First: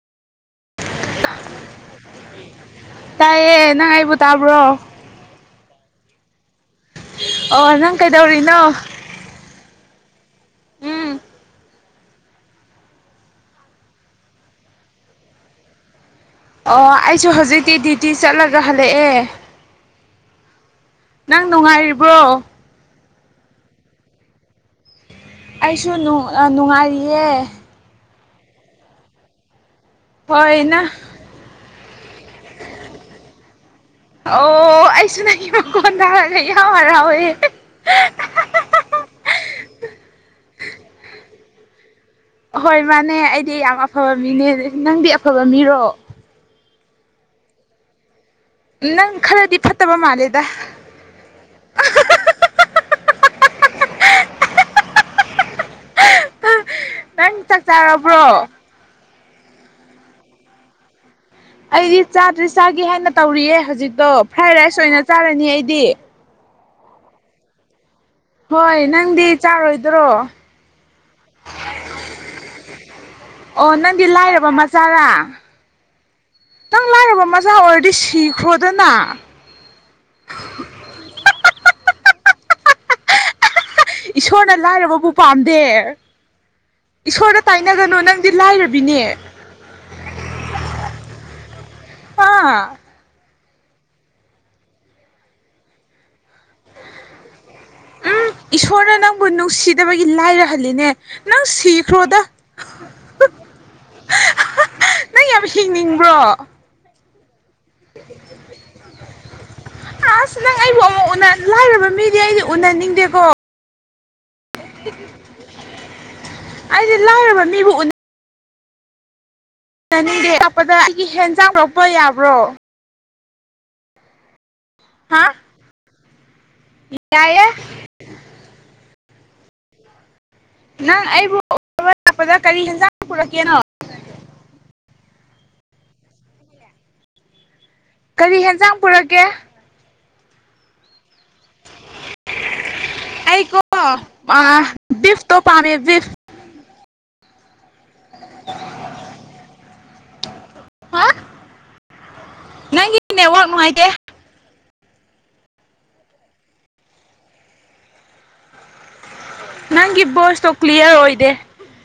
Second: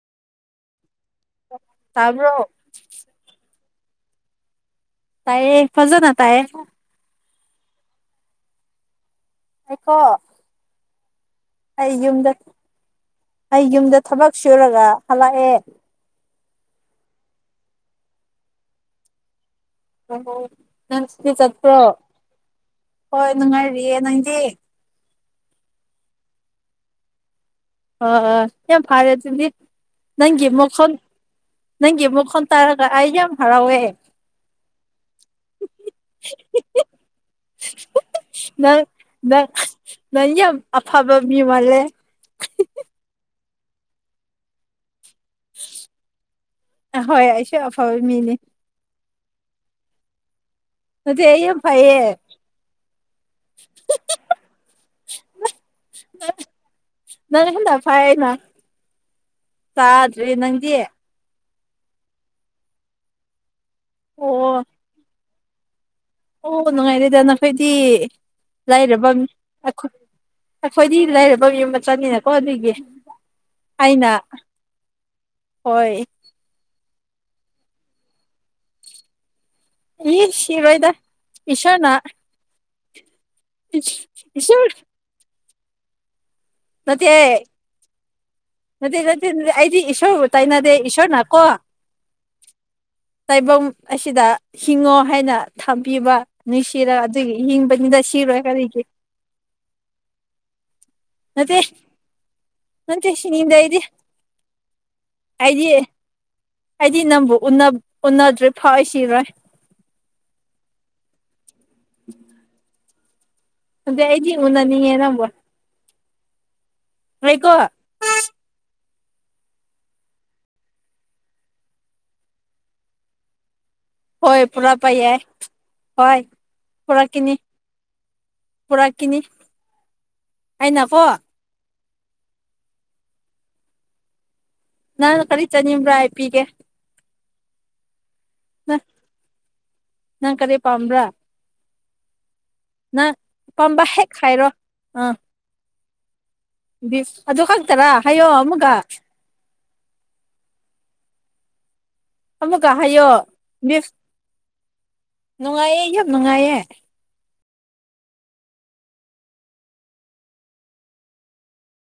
ꯇꯕ꯭ꯔꯣ ꯅꯪꯉꯥꯏꯕꯨ ꯇꯥꯕ꯭ꯔꯣ ꯇꯥꯏꯌꯦ ꯐꯖꯅ ꯇꯥꯏꯌꯦ ꯑꯣ ꯅꯪ ꯀꯩꯗꯧꯔꯤꯅꯣ ꯑꯩꯣ ꯎꯝ ꯑꯩ ꯌꯨꯝꯗ ꯑꯩ ꯌꯨꯝꯗ ꯊꯕꯛ ꯁꯨꯔꯒ ꯍꯜꯂꯛꯑꯦ ꯑꯣ ꯑꯩꯁꯨ ꯍꯧꯖꯤꯛꯇꯤ ꯗ꯭ꯌꯨꯇꯤ ꯆꯠꯂꯒ ꯍꯜꯂꯛꯑꯦ ꯑ ꯅꯪ ꯆꯄ꯭ꯔꯣ ꯍꯣꯏ ꯅꯨꯡꯉꯥꯏꯔꯤꯌꯦꯦ ꯅꯪꯗꯤꯦ ꯑꯩꯁꯨ ꯅꯨꯡꯉꯥꯏꯔꯤꯌꯦ ꯑꯣ ꯑ ꯌꯥꯝ ꯐꯔꯦ ꯑꯗꯨꯗꯤ ꯅꯪꯒꯤ ꯍꯣꯏ ꯅꯪ ꯃꯈꯜ ꯅꯪꯒꯤ ꯈꯣꯟ ꯇꯔꯒ ꯑꯩꯖ ꯌꯥꯝ ꯍꯔꯥꯎꯋꯦ ꯅ ꯀꯣꯟꯗꯔ ꯑꯣꯏ ꯅꯪ ꯅ ꯅꯪ ꯑꯕ ꯃꯤ ꯃꯂꯦ ꯍꯣꯏ ꯃꯥꯅꯦ ꯑꯩꯗꯤ ꯌꯥꯝ ꯑꯐꯕ ꯃꯤꯅꯦ ꯅꯪꯗꯤ ꯑꯐꯕ ꯃꯤꯔꯣ ꯑ ꯍꯣꯏ ꯑꯩꯁꯨ ꯑꯐꯕ ꯃꯤꯅꯦ ꯅꯪ ꯈꯔꯗꯤ ꯐꯠꯇꯕ ꯃꯥꯜꯂꯦꯗ ꯃꯗꯤ ꯐꯌꯦꯦ ꯅꯪ ꯅꯅꯦ ꯆꯥꯛ ꯍꯗ ꯐꯅ ꯆꯥꯔꯕ꯭ꯔꯣ ꯆꯗ꯭ꯔꯤ ꯅꯪꯗꯤ ꯑꯩꯗꯤ ꯆꯥꯗ꯭ꯔꯤ ꯆꯥꯒꯦ ꯍꯥꯏꯅ ꯇꯧꯔꯤꯌꯦ ꯍꯧꯖꯤꯛꯇꯣ ꯑꯣ ꯐ꯭ꯔꯥꯏ ꯔꯥꯏꯁ ꯑꯣꯏꯅ ꯆꯥꯔꯅꯤ ꯑꯩꯗꯤ ꯑꯣ ꯅꯨꯡꯉꯥꯏꯔꯦꯗ ꯅꯈꯣꯏꯗꯤ ꯍꯣꯏ ꯂꯥꯏꯔꯕ ꯅꯪꯗꯤ ꯑꯩꯈꯣꯏ ꯆꯥꯔꯣꯏꯗ꯭ꯔꯣ ꯑꯩꯈꯣꯏꯗꯤ ꯂꯩꯔꯕ ꯌ ꯃꯆꯥꯅꯤꯅꯀꯣ ꯑꯗꯨꯏꯒꯤ ꯑꯣ ꯅꯪꯗꯤ ꯂꯥꯏꯔꯕ ꯃꯆꯥꯅ ꯍꯣꯏ ꯅꯪ ꯂꯥꯏꯔꯕ ꯃꯆꯥ ꯑꯣꯏꯔꯗꯤ ꯁꯤꯈ꯭ꯔꯣꯗꯅ ꯌꯦ ꯁꯤꯕꯣꯏꯗ ꯏꯁꯣꯟꯅꯥ ꯏꯁꯣꯔꯅ ꯏꯁꯣꯔ ꯂꯥꯏꯔꯕꯕꯨ ꯄꯥꯝꯗꯦ ꯅꯠꯇꯦ ꯏꯁꯣꯔꯗ ꯇꯥꯏꯅꯒꯅꯨ ꯅꯪ ꯅꯠꯇꯦ ꯅꯠꯇꯦ ꯑꯩꯗꯤ ꯏꯁꯣꯔꯕꯨ ꯇꯥꯏꯅꯗꯦ ꯏꯁꯣꯔꯅ ꯀꯣ ꯑꯥ ꯇꯥꯏꯕꯪ ꯑꯁꯤꯗ ꯍꯤꯡꯉꯣ ꯍꯥꯏꯅ ꯊꯝꯕꯤꯕ ꯅꯨꯡꯁꯤꯔ ꯑꯗꯨꯒꯤ ꯍꯤꯡꯕꯅꯤꯗ ꯎꯝ ꯁꯤꯔꯣꯏ ꯀꯔꯤꯒꯤ ꯏꯁꯣꯔꯅ ꯅꯪꯕꯨ ꯅꯨꯡꯁꯤꯗꯕꯒꯤ ꯂꯥꯏꯔꯍꯜꯂꯤꯅꯦ ꯅꯪ ꯅꯪ ꯁꯤꯈ ꯔꯣꯗꯥꯣ ꯅꯟ ꯀꯁꯤꯅꯤꯗ ꯍꯥꯏꯗ ꯅꯪ ꯌꯥꯝ ꯍꯥꯏꯗꯦ ꯍꯤꯡꯅꯤꯡꯕ꯭ꯔꯣ ꯍꯥꯏꯗꯤ ꯅꯪꯕꯨ ꯎꯅꯗ꯭ꯔꯦ ꯐꯥꯎ ꯁꯤꯔꯣꯏ ꯑꯁ ꯅꯪ ꯑꯩꯕꯨ ꯑꯃꯨꯛ ꯎꯅ ꯂꯥꯏꯔꯕ ꯃꯤꯗꯤ ꯑꯩꯗꯤ ꯎꯅꯍꯟꯅꯤꯡꯗꯦꯀꯣ ꯃꯗ ꯍꯥꯏꯉ ꯅꯅꯤ ꯅꯝꯕ ꯑꯩꯗꯤ ꯂꯥꯏꯔꯕ ꯃꯤꯕꯨ ꯎ ꯉꯅꯤꯡꯗ ꯀꯛꯄꯗ ꯑꯩꯒꯤ ꯍꯦꯟꯖꯥꯡ ꯂꯧꯔꯄ ꯌꯥꯕ꯭ꯔꯣ ꯍꯣꯏ ꯄꯨꯔꯥ ꯄꯥꯏ ꯌꯥ ꯍꯥ ꯍꯣꯏ ꯄꯨꯔꯥ ꯀꯅꯤ ꯌꯥꯏꯌꯦ ꯄꯨꯔꯥ ꯀꯅꯤ ꯑ ꯅꯪ ꯅꯕꯣ ꯑꯩꯕꯨ ꯂꯥꯛꯄꯗ ꯀꯔꯤ ꯌꯦꯦꯟꯖꯥꯡ ꯄꯨꯔꯛꯀꯦꯅꯣ ꯅꯥꯟ ꯀꯔꯤ ꯆꯅꯤꯡꯕ꯭ꯔꯥ ꯍꯥꯏ ꯄꯄꯤꯒꯦ ꯀꯔꯤ ꯌꯦꯦꯟꯖꯥꯡ ꯄꯨꯔꯛꯒꯦ ꯅꯪ ꯀꯔꯤ ꯄꯥꯝꯕ꯭ꯔꯥ ꯅꯪ ꯑꯩꯀꯣ ꯄꯥꯝꯕ ꯍꯦꯛ ꯍꯥꯏꯔꯣ ꯕꯤꯐꯇꯣ ꯄꯥꯝꯃꯦ ꯕꯤꯐ ꯗꯤ ꯑꯗꯨ ꯈꯪꯛꯇꯔꯥ ꯑꯌꯣ ꯑꯃꯨꯒ ꯍꯥ ꯑꯃꯨꯛꯀ ꯅꯪꯒꯤ ꯍꯥꯏꯌꯣ ꯅꯦꯠꯋꯥꯛ ꯅꯨꯡꯉꯥꯏꯇꯦ ꯃꯤꯐ ꯅꯨꯡꯉꯥꯏꯌꯦ ꯌꯨꯝ ꯅꯨꯡꯉꯥꯏꯌꯦ ꯅꯪ ꯏꯕꯣꯁꯣ ꯀ꯭ꯂꯤꯌꯥꯔ ꯑꯣꯏꯣꯏꯗꯦ